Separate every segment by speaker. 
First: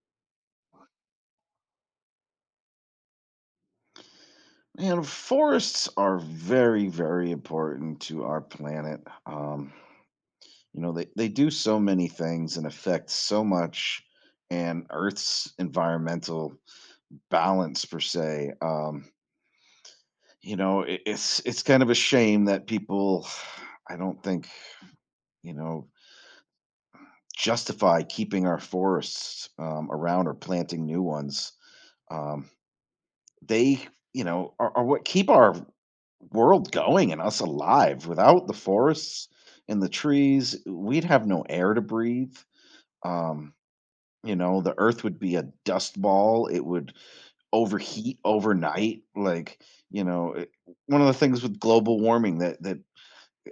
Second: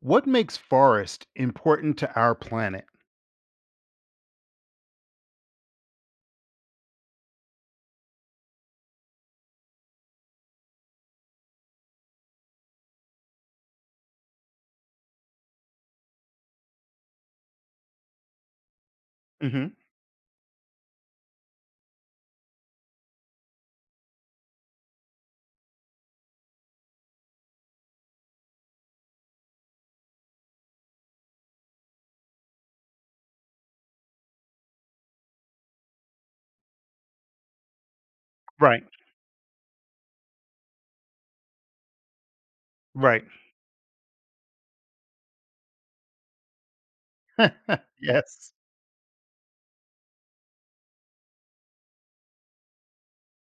Speaker 1: What makes forest important to our planet?
Speaker 2: Man, forests are very, very important to our planet. They do so many things and affect so much and Earth's environmental balance per se. Um,
Speaker 1: Hmm.
Speaker 2: you know, it, it's it's kind of a shame that people, I don't think, you know, justify keeping our forests around or planting new ones. Um, they are what keep our world going and us alive. Without the
Speaker 1: Right.
Speaker 2: forests and the trees, we'd have no air to breathe.
Speaker 1: Right.
Speaker 2: Um, the earth would be a dust ball. It would overheat
Speaker 1: Yes.
Speaker 2: overnight. You know, it- One of the things with global warming, that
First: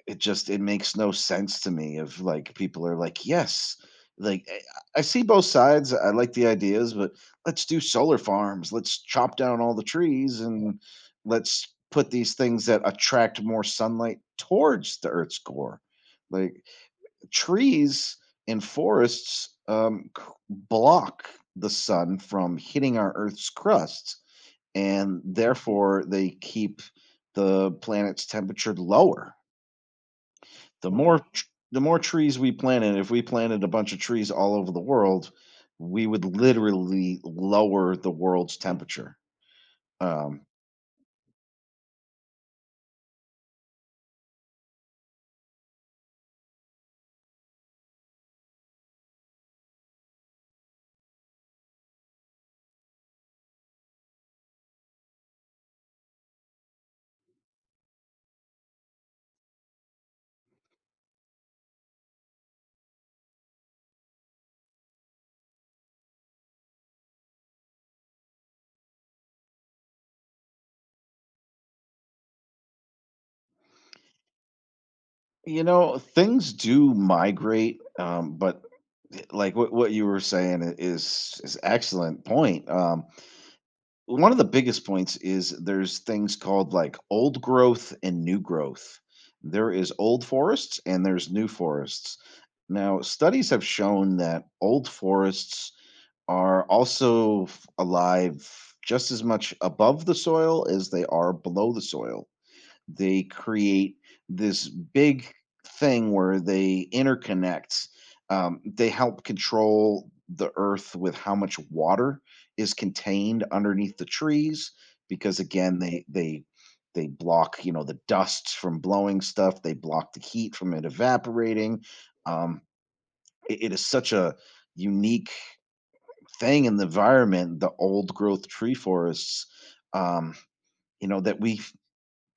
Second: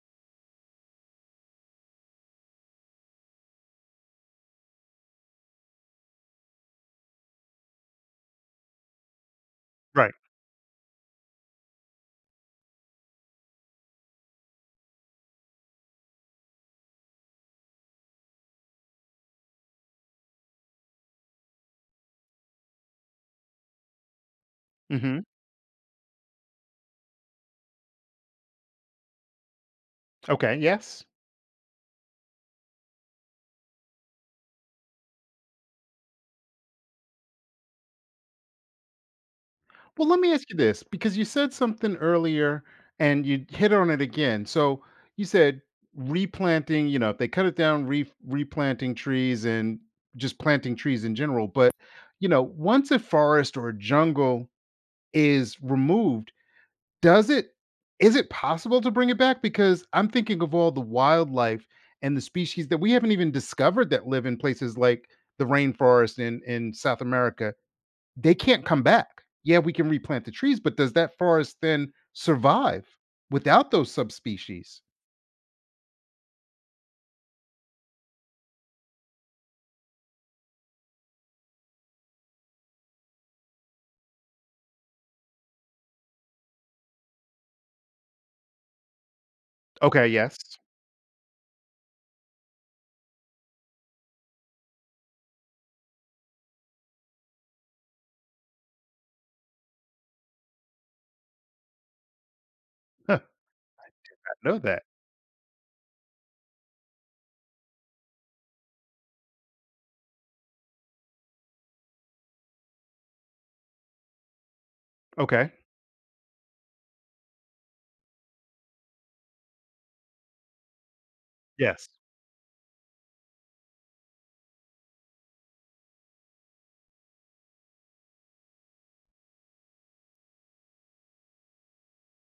Speaker 2: it makes no sense to me. Of like, people are like, yes, like, I see both sides. I like the ideas, but let's do solar farms, let's chop down all the
Speaker 1: Right.
Speaker 2: trees, and let's put these things that attract more sunlight towards the earth's core, like trees and forests, block the sun from hitting our earth's crust. And
Speaker 1: Hmm.
Speaker 2: therefore they keep the planet's temperature lower.
Speaker 1: Okay.
Speaker 2: the
Speaker 1: Yes.
Speaker 2: more tr- the more trees we planted, if we planted a bunch of trees all over the world, we would literally lower the world's temperature.
Speaker 1: Well, let me
Speaker 2: um
Speaker 1: ask you this because you said something earlier and you hit on it again. So you said replanting, if they cut it down, replanting trees and just planting trees in general. But, once a forest or a jungle is removed, Does it is it possible to bring it back? Because I'm thinking of all the wildlife and the species that we haven't even discovered that live in places like the rainforest in South America. They can't come back. Yeah, we can replant the trees, but does that forest then survive without those subspecies?
Speaker 2: Things do migrate, but like what you were saying is excellent point. One of the biggest points is there's things called like old growth and new growth. There is
Speaker 1: Okay,
Speaker 2: old
Speaker 1: yes.
Speaker 2: forests and there's new forests. Now studies have shown that old forests are also alive just as much above the soil as they are below the soil.
Speaker 1: Huh,
Speaker 2: They create
Speaker 1: I know
Speaker 2: this
Speaker 1: that.
Speaker 2: big thing where they interconnect. They help control the earth with how much water is contained underneath the trees, because
Speaker 1: Okay.
Speaker 2: again they block the dust from blowing stuff. They block the heat from it evaporating.
Speaker 1: Yes.
Speaker 2: Um, it it is such a unique thing in the environment, the old growth tree forests, um, that we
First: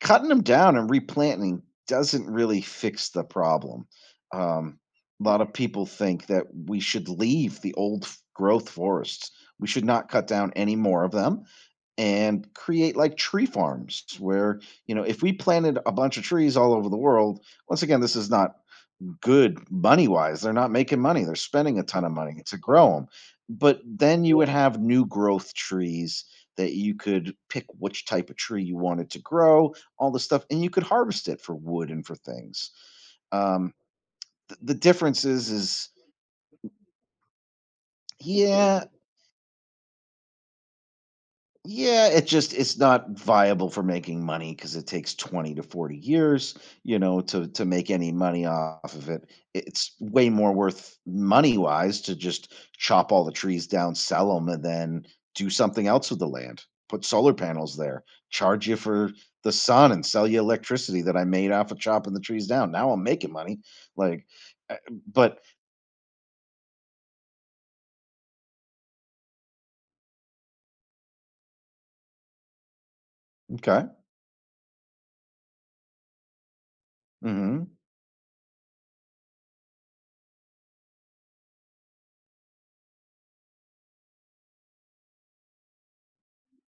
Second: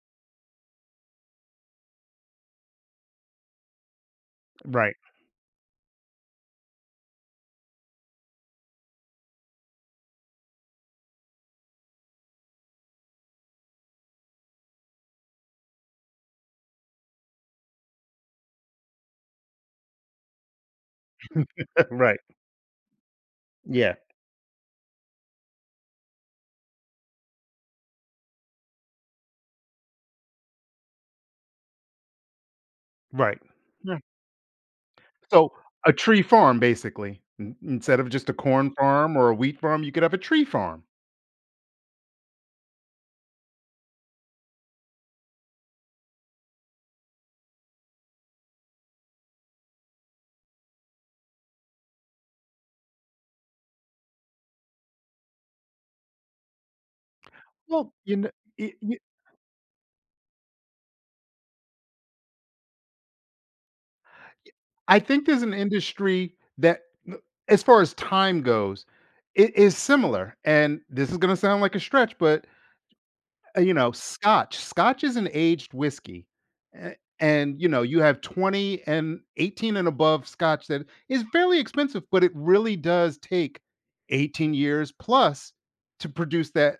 Speaker 2: cutting them down and replanting doesn't really fix the problem. Um,
Speaker 1: Right.
Speaker 2: a lot of people think that we should leave the old growth forests. We should not cut down any more of them and create like tree farms where, if we planted a bunch of trees all over the world. Once again, this is not good money wise. They're not making money. They're spending a ton of
Speaker 1: Right.
Speaker 2: money to grow them. But
Speaker 1: Yeah.
Speaker 2: then you would, yeah, have new growth trees that you could pick which type of tree you wanted to grow, all the stuff, and you could harvest it for wood and for things.
Speaker 1: Right.
Speaker 2: Um,
Speaker 1: Yeah.
Speaker 2: the difference is,
Speaker 1: So
Speaker 2: is
Speaker 1: a tree farm, basically, instead of just a
Speaker 2: yeah,
Speaker 1: corn
Speaker 2: yeah,
Speaker 1: farm or a wheat farm, you could have a tree farm.
Speaker 2: yeah, it's not viable for making money because it takes 20 to 40 years, to make any money off of it. It's way more worth money-wise to just chop all the trees down, sell them, and then do something else with the land. Put solar panels
Speaker 1: Well,
Speaker 2: there,
Speaker 1: you know,
Speaker 2: charge you
Speaker 1: y y
Speaker 2: for the sun and sell you electricity that I made off of chopping the trees down. Now I'm making money. Like uh,
Speaker 1: I think
Speaker 2: but
Speaker 1: there's an industry that n As far as time goes, it is similar, and this is gonna sound like a stretch, but, you
Speaker 2: okay.
Speaker 1: know, Scotch is an aged whiskey, a and, you
Speaker 2: Mhm.
Speaker 1: know, you have 20 and 18 and above Scotch that is fairly expensive, but it really does take 18 years plus to produce that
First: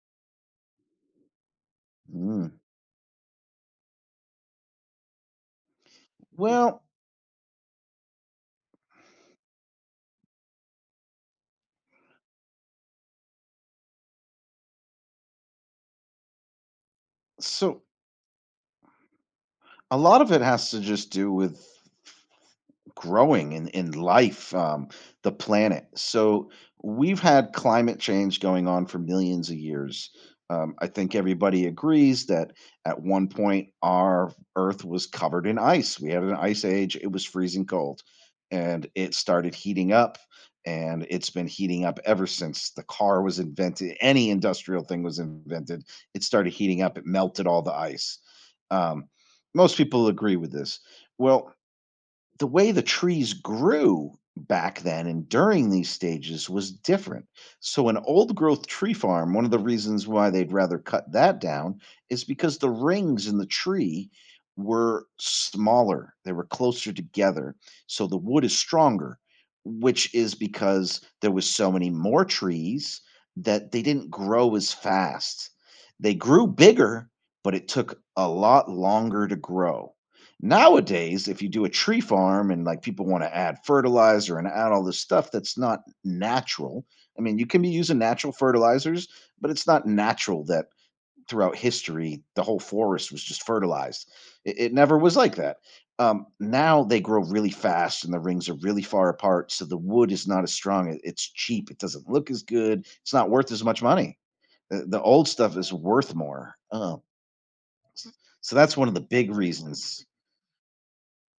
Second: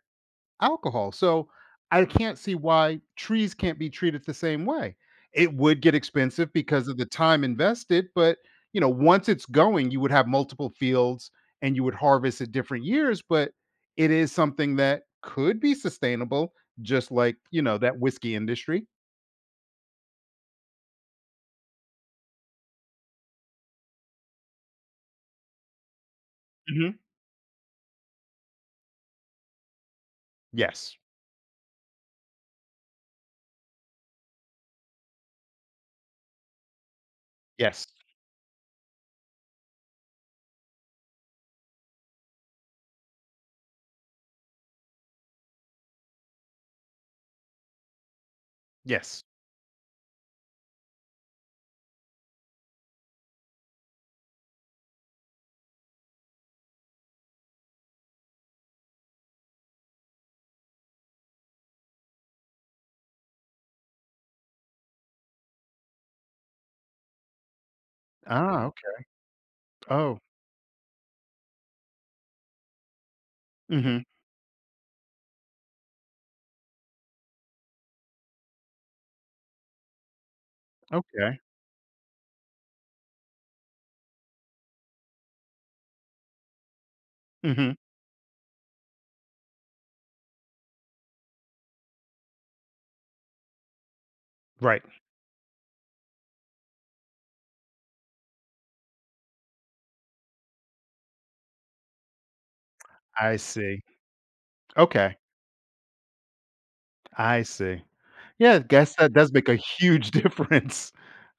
Speaker 1: alcohol. So I can't
Speaker 2: Mm. Yeah.
Speaker 1: see why trees can't be treated the same way. It would get expensive
Speaker 2: Well,
Speaker 1: because of the time invested, but once it's going, you would have multiple fields and you would harvest at different years, but it is something that could be sustainable, just like
Speaker 2: so
Speaker 1: that whiskey industry.
Speaker 2: a lot of it has to just do with growing in life, the planet. So
Speaker 1: Hmm.
Speaker 2: we've had climate change going on for millions of years. I
Speaker 1: Yes.
Speaker 2: think everybody agrees that at one point our Earth was covered in ice. We had an ice age. It was freezing
Speaker 1: Yes.
Speaker 2: cold, and it started heating up, and it's been heating up ever since the car was invented. Any industrial thing was invented. It started heating up. It melted all the ice. Um,
Speaker 1: Yes.
Speaker 2: Most people agree with this. Well, the way the trees grew back then and during these stages was different. So, an old growth tree farm, one of the reasons why they'd rather cut that down is because the rings in the tree were smaller, they were closer together. So, the wood is
Speaker 1: Ah, okay.
Speaker 2: stronger, which
Speaker 1: Oh.
Speaker 2: is because there was so many more trees that they
Speaker 1: Hmm.
Speaker 2: didn't grow as fast. They grew bigger, but it took a lot longer to grow. Nowadays,
Speaker 1: Okay.
Speaker 2: if you do a tree farm and like people want to add fertilizer and add all this stuff that's not natural. I mean, you can be
Speaker 1: Hmm.
Speaker 2: using natural fertilizers, but it's not natural that throughout history the whole forest was just fertilized. It
Speaker 1: Right.
Speaker 2: never was like that. Now they grow really fast and the rings are really far apart, so the wood is not as strong. It's cheap. It doesn't look as good. It's not
Speaker 1: I
Speaker 2: worth as much
Speaker 1: see.
Speaker 2: money. The
Speaker 1: Okay.
Speaker 2: old stuff is worth more. Oh,
Speaker 1: I see. Yeah,
Speaker 2: so
Speaker 1: I
Speaker 2: that's one of
Speaker 1: guess
Speaker 2: the
Speaker 1: that
Speaker 2: big
Speaker 1: does make a
Speaker 2: reasons.
Speaker 1: huge difference.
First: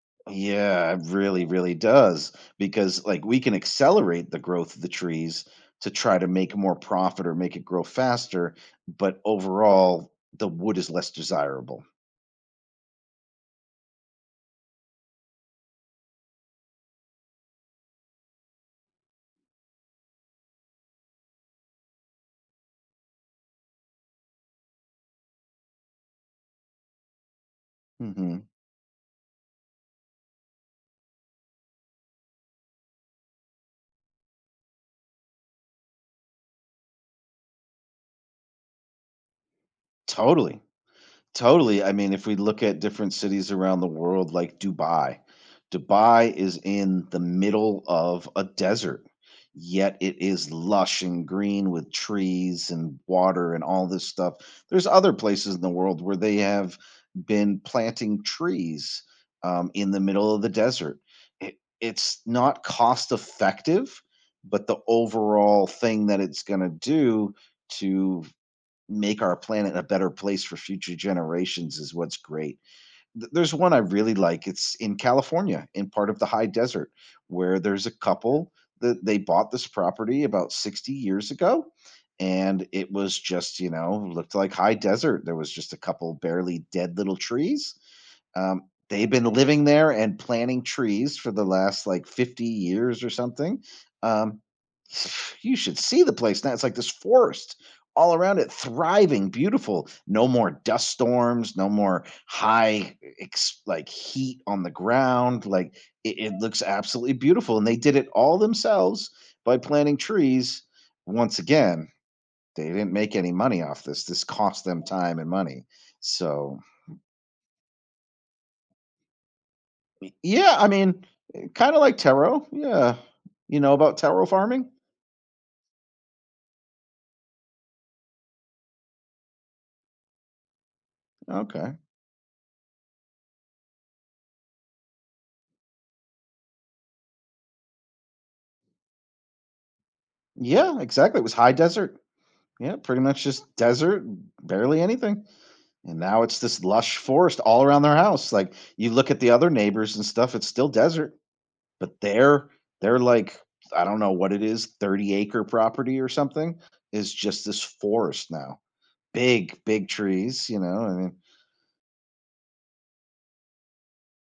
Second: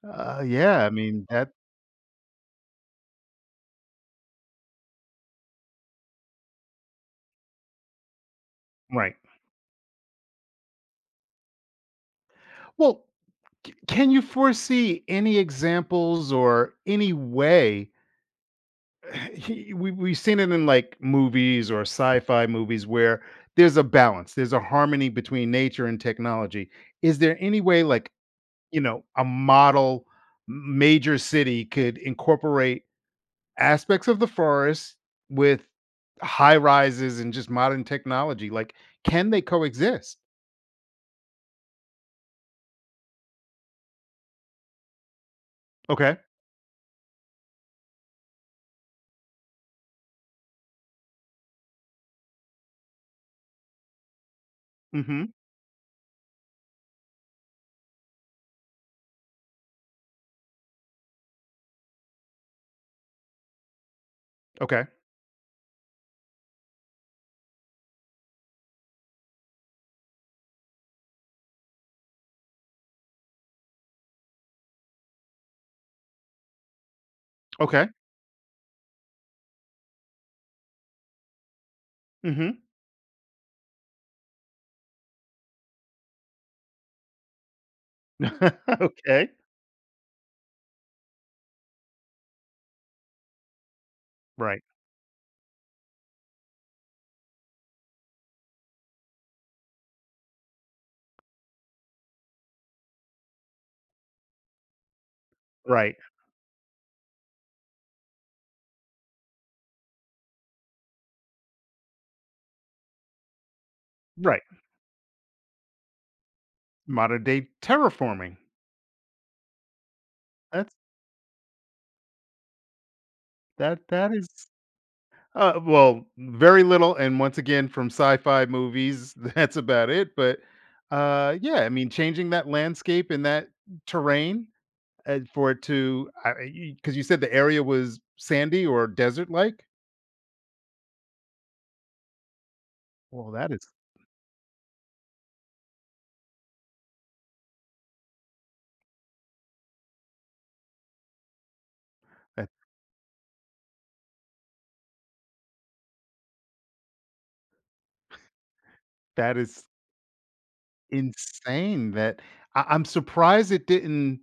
Speaker 1: Yeah, I
Speaker 2: Yeah, it
Speaker 1: mean
Speaker 2: really,
Speaker 1: that.
Speaker 2: really does. Because like we can accelerate the growth of the trees to try to make more profit or make it grow faster,
Speaker 1: Right.
Speaker 2: but overall the wood is less desirable.
Speaker 1: Well, can you foresee any examples or any way? We've seen it in like movies or sci-fi movies where there's a balance, there's a harmony between nature and technology. Is there any way, like
Speaker 2: Hmm.
Speaker 1: a model major city could incorporate aspects of the forest with high rises and just modern technology? Like, can they coexist?
Speaker 2: Totally. Totally. I mean, if we look at different cities around the world, like Dubai,
Speaker 1: Okay.
Speaker 2: Dubai is in the middle of a desert, yet it is lush and green with trees and water and all this stuff. There's other
Speaker 1: Hmm.
Speaker 2: places in the world where they have been planting trees, in the middle of the desert. It's not cost effective, but the
Speaker 1: Okay.
Speaker 2: overall thing that it's going to do to make our planet a better place for future generations is what's great. There's one I really like. It's in California, in part of the high desert, where there's
Speaker 1: Okay.
Speaker 2: a couple that they bought this property about 60 years ago.
Speaker 1: Mhm.
Speaker 2: And it was just, looked like high desert. There was just a couple barely dead little trees. um, they've been
Speaker 1: Okay.
Speaker 2: living there and planting trees for the last like 50 years or something. Um,
Speaker 1: Right,
Speaker 2: you should see the place now. It's like this forest all around it, thriving, beautiful. No more dust storms, no more high like heat on the ground. Like
Speaker 1: right,
Speaker 2: it looks absolutely beautiful, and they did it all themselves by planting trees. Once again, they didn't make any money off this. This
Speaker 1: right.
Speaker 2: cost them time and money. So,
Speaker 1: Modern day terraforming.
Speaker 2: yeah, I
Speaker 1: That's
Speaker 2: mean, kind of like taro. Yeah. You know
Speaker 1: that
Speaker 2: about
Speaker 1: that
Speaker 2: taro
Speaker 1: is
Speaker 2: farming?
Speaker 1: well, very little and once again from sci-fi movies, that's about it, but, yeah, I
Speaker 2: Okay.
Speaker 1: mean, changing that landscape and that terrain, for it to because you said the area was sandy or desert-like?
Speaker 2: Yeah, exactly. It was high desert. Yeah, pretty much
Speaker 1: Well,
Speaker 2: just desert, barely anything. And now it's this lush forest all around their house. Like you look at the other neighbors and stuff, it's still desert, but
Speaker 1: that
Speaker 2: they're like, I don't know what it is, 30-acre property or something, is just this forest now.
Speaker 1: that
Speaker 2: Big,
Speaker 1: is
Speaker 2: big trees. I mean,
Speaker 1: insane that I'm surprised it didn't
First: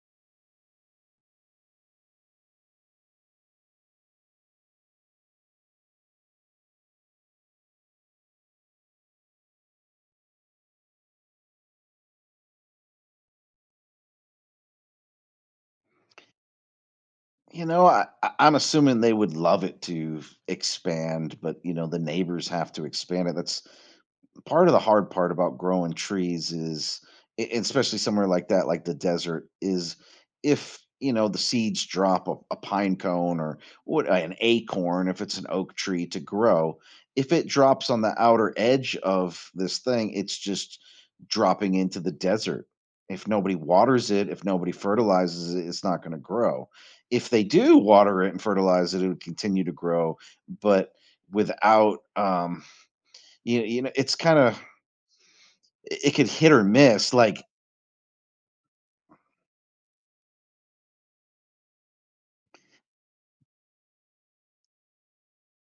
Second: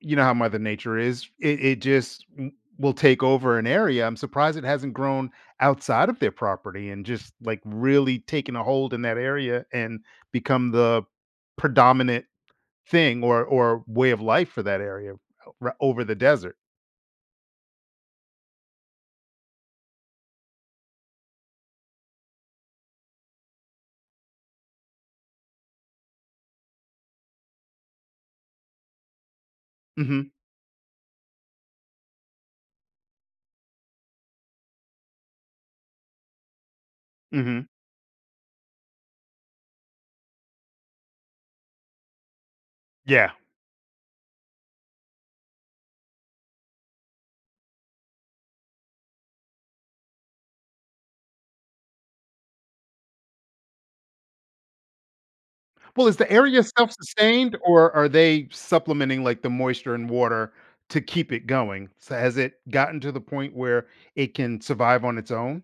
Speaker 1: You know how mother nature is, it just will take over an area. I'm surprised it hasn't grown outside of their property and just like really taken a hold in that area and become the predominant thing or way of life for that area over the desert.
Speaker 2: I'm assuming they would love it to expand, but the neighbors have to expand it. That's part of the hard part about growing trees is especially somewhere like that, like the desert is,
Speaker 1: Hmm.
Speaker 2: if you know the seeds drop a pine cone, or what an acorn if it's an oak tree, to grow. If it
Speaker 1: Hmm.
Speaker 2: drops on the outer edge of this thing, it's just dropping into the desert. If
Speaker 1: Yeah.
Speaker 2: nobody waters it, if nobody fertilizes it, it's not going to grow. If they do water it and fertilize it, it would continue to grow, but without, it's kind of, it
Speaker 1: Well,
Speaker 2: it
Speaker 1: is
Speaker 2: could
Speaker 1: the
Speaker 2: hit
Speaker 1: area
Speaker 2: or miss. Like
Speaker 1: self-sustained or are they supplementing like the moisture and water to keep it going? So has it gotten to the point where it can survive on its own?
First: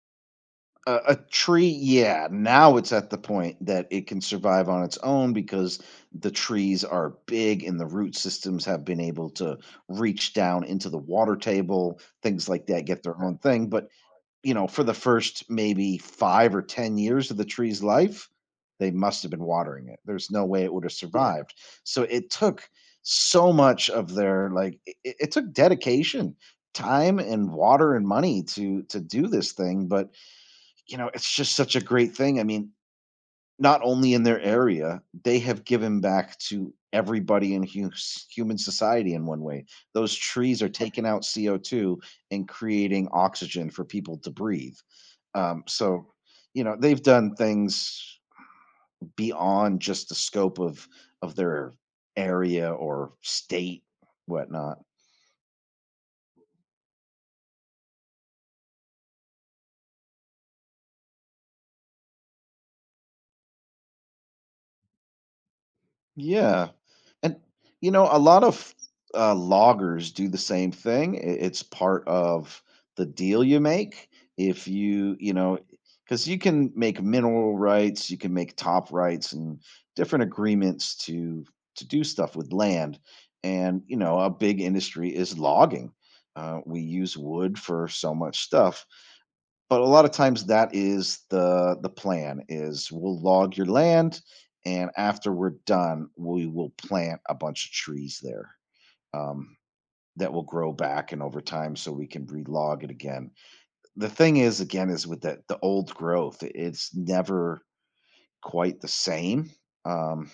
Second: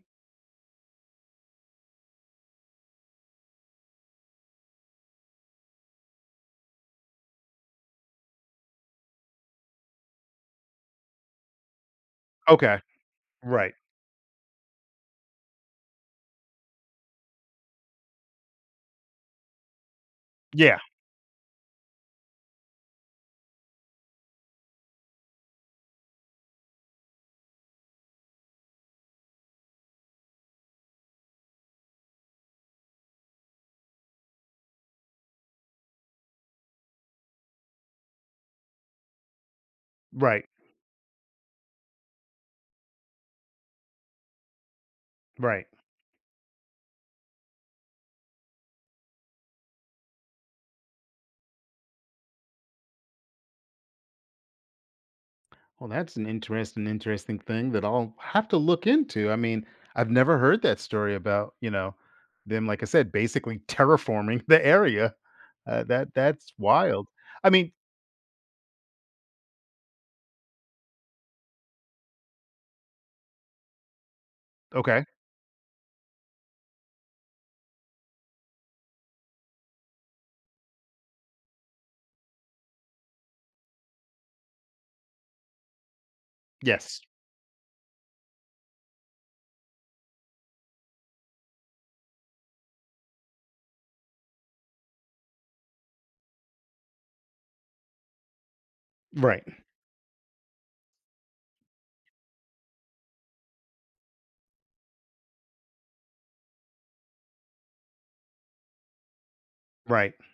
Speaker 2: a tree, yeah, now it's at the point that it can survive on its own because the trees are big and the root systems have been able to reach down into the water table. Things like
Speaker 1: Okay.
Speaker 2: that get their own thing.
Speaker 1: Right.
Speaker 2: But for the first maybe five or 10 years of the tree's life, they must have been watering it. There's no way it
Speaker 1: Yeah.
Speaker 2: would have survived. So it took so much of their, like it took dedication, time and water and money to do this thing. But it's just such a great thing. I mean, not only in their area, they have given back to everybody in human society in one way. Those
Speaker 1: Right,
Speaker 2: trees are taking out CO2 and creating oxygen for people to breathe. Um,
Speaker 1: right.
Speaker 2: so, you know, they've done things beyond just the scope of their area or state, whatnot.
Speaker 1: Well, that's an interesting, interesting thing that I'll have to look into. I mean, I've never heard that story about them, like I said, basically terraforming the area. That's
Speaker 2: Yeah.
Speaker 1: wild.
Speaker 2: And,
Speaker 1: I mean,
Speaker 2: a lot of loggers do the same thing. It's part of the deal you make. If
Speaker 1: okay,
Speaker 2: you, you know, because you can make mineral rights, you can make top rights and different agreements to do stuff with land. And, a big industry is logging. We
Speaker 1: yes,
Speaker 2: use wood for so much stuff. But a lot of times that is the plan, is we'll log your land, and after we're done, we will plant a bunch of trees there.
Speaker 1: right,
Speaker 2: Um, that will grow back and over time so we can relog it again. The thing is again is with that the old growth, it's never quite the same.
Speaker 1: right.
Speaker 2: Um,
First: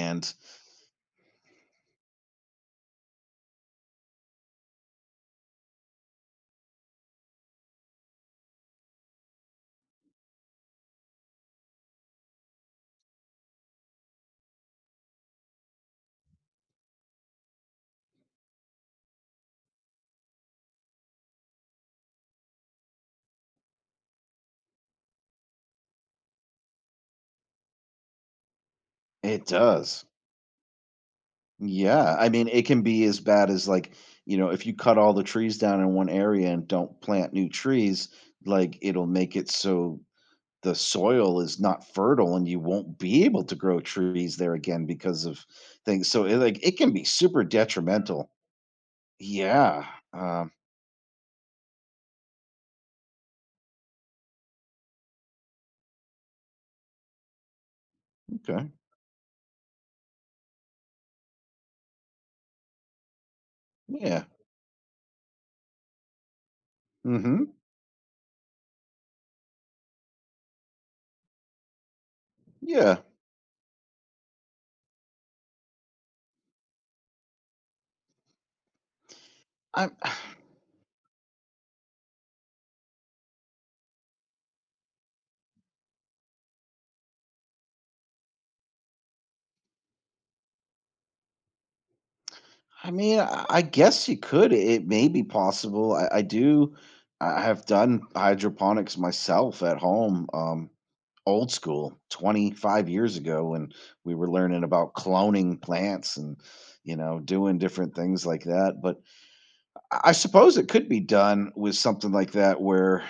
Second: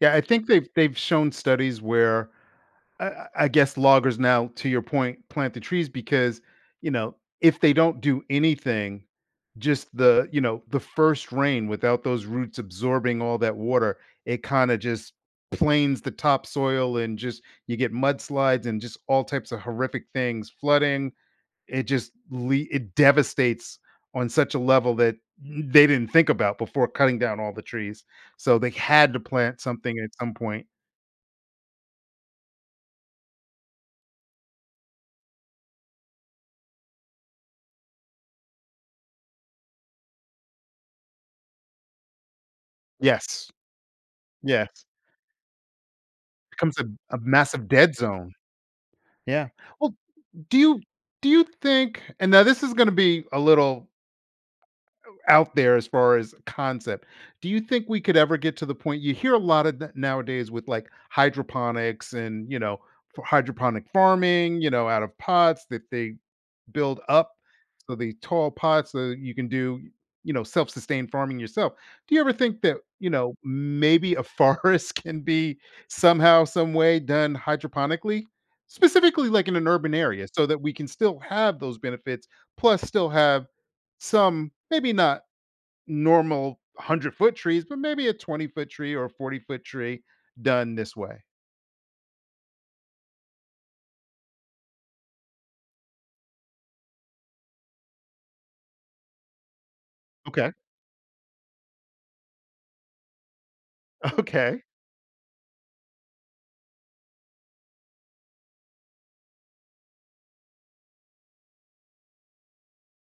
Speaker 1: Yeah, I think they've shown studies where I guess loggers now, to your point, plant the trees because you know if they don't do anything, just the you know the first rain without those roots absorbing all that water, it kind of just planes the topsoil and just you get mudslides and just all types of horrific things, flooding, it just it devastates on such a level that they didn't think about before cutting down all the trees. So they had to
Speaker 2: it
Speaker 1: plant something
Speaker 2: does.
Speaker 1: at some point.
Speaker 2: Yeah. I mean, it can be as bad as like, if you cut all the trees down in one area and don't plant new trees, like it'll make it so the soil is not fertile and you won't be able
Speaker 1: Yes,
Speaker 2: to grow trees there
Speaker 1: yes,
Speaker 2: again because of things. So like it
Speaker 1: becomes a,
Speaker 2: can be
Speaker 1: a
Speaker 2: super
Speaker 1: massive dead
Speaker 2: detrimental.
Speaker 1: zone. Yeah.
Speaker 2: Yeah.
Speaker 1: Well,
Speaker 2: Um,
Speaker 1: do you do you think? And now this is going to be a little out there as far as concept. Do you think we could ever get to
Speaker 2: okay.
Speaker 1: the point you hear a lot of that nowadays with like hydroponics and for hydroponic
Speaker 2: Yeah.
Speaker 1: farming, out of pots that they build up.
Speaker 2: Mm-hmm.
Speaker 1: So the tall pots, so you can do, self-sustained farming yourself. Do you ever think that,
Speaker 2: Yeah.
Speaker 1: maybe a forest can be somehow, some way done hydroponically? Specifically, like in an
Speaker 2: I
Speaker 1: urban area, so that we can still have those benefits, plus still have some, maybe not normal 100-foot trees, but maybe a 20-foot tree or a 40-foot tree done this way.
Speaker 2: I mean, I guess you could. It may be possible. I have done hydroponics myself at home.
Speaker 1: Okay.
Speaker 2: Old school 25 years ago when we were
Speaker 1: Okay.
Speaker 2: learning about cloning plants and doing different things like that. But I suppose it could be done with something like that, where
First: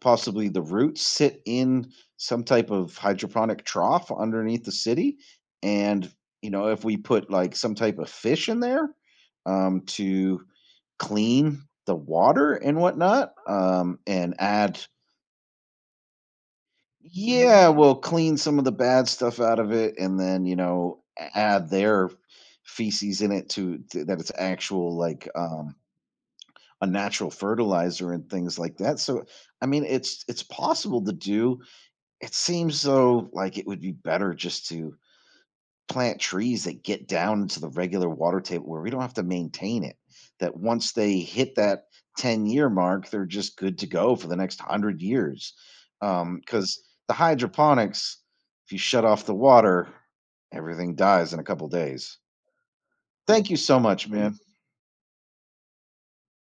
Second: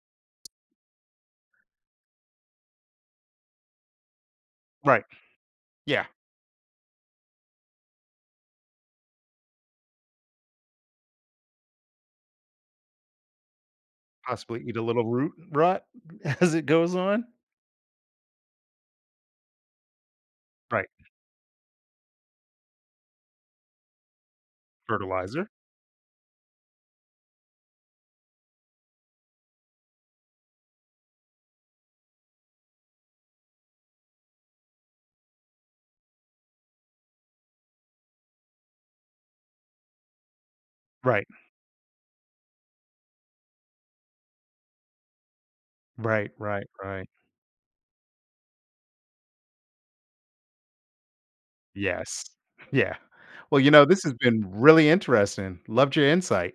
Speaker 2: possibly the roots sit in some type of hydroponic trough underneath the
Speaker 1: Right.
Speaker 2: city.
Speaker 1: Yeah.
Speaker 2: And, if we put like some type of fish in there, to clean the water and whatnot, and
Speaker 1: Possibly eat
Speaker 2: add,
Speaker 1: a little root rot as it goes on.
Speaker 2: yeah, we'll clean some of the bad stuff out of it, and then,
Speaker 1: Right,
Speaker 2: add their feces in it, to that it's actual, like
Speaker 1: fertilizer.
Speaker 2: a natural fertilizer and things like that. So, I mean, it's possible to do. It seems though like it would be better just to plant trees that get down into the regular water table where we don't have to maintain it. That once they
Speaker 1: Right,
Speaker 2: hit that 10-year mark, they're just good to go for the next 100 years.
Speaker 1: right, right,
Speaker 2: Because
Speaker 1: right.
Speaker 2: the hydroponics, if you shut off the water, everything dies in a couple days.
Speaker 1: Yes. Yeah.
Speaker 2: Thank you
Speaker 1: Well,
Speaker 2: so
Speaker 1: this
Speaker 2: much,
Speaker 1: has
Speaker 2: man.
Speaker 1: been really interesting. Loved your insight.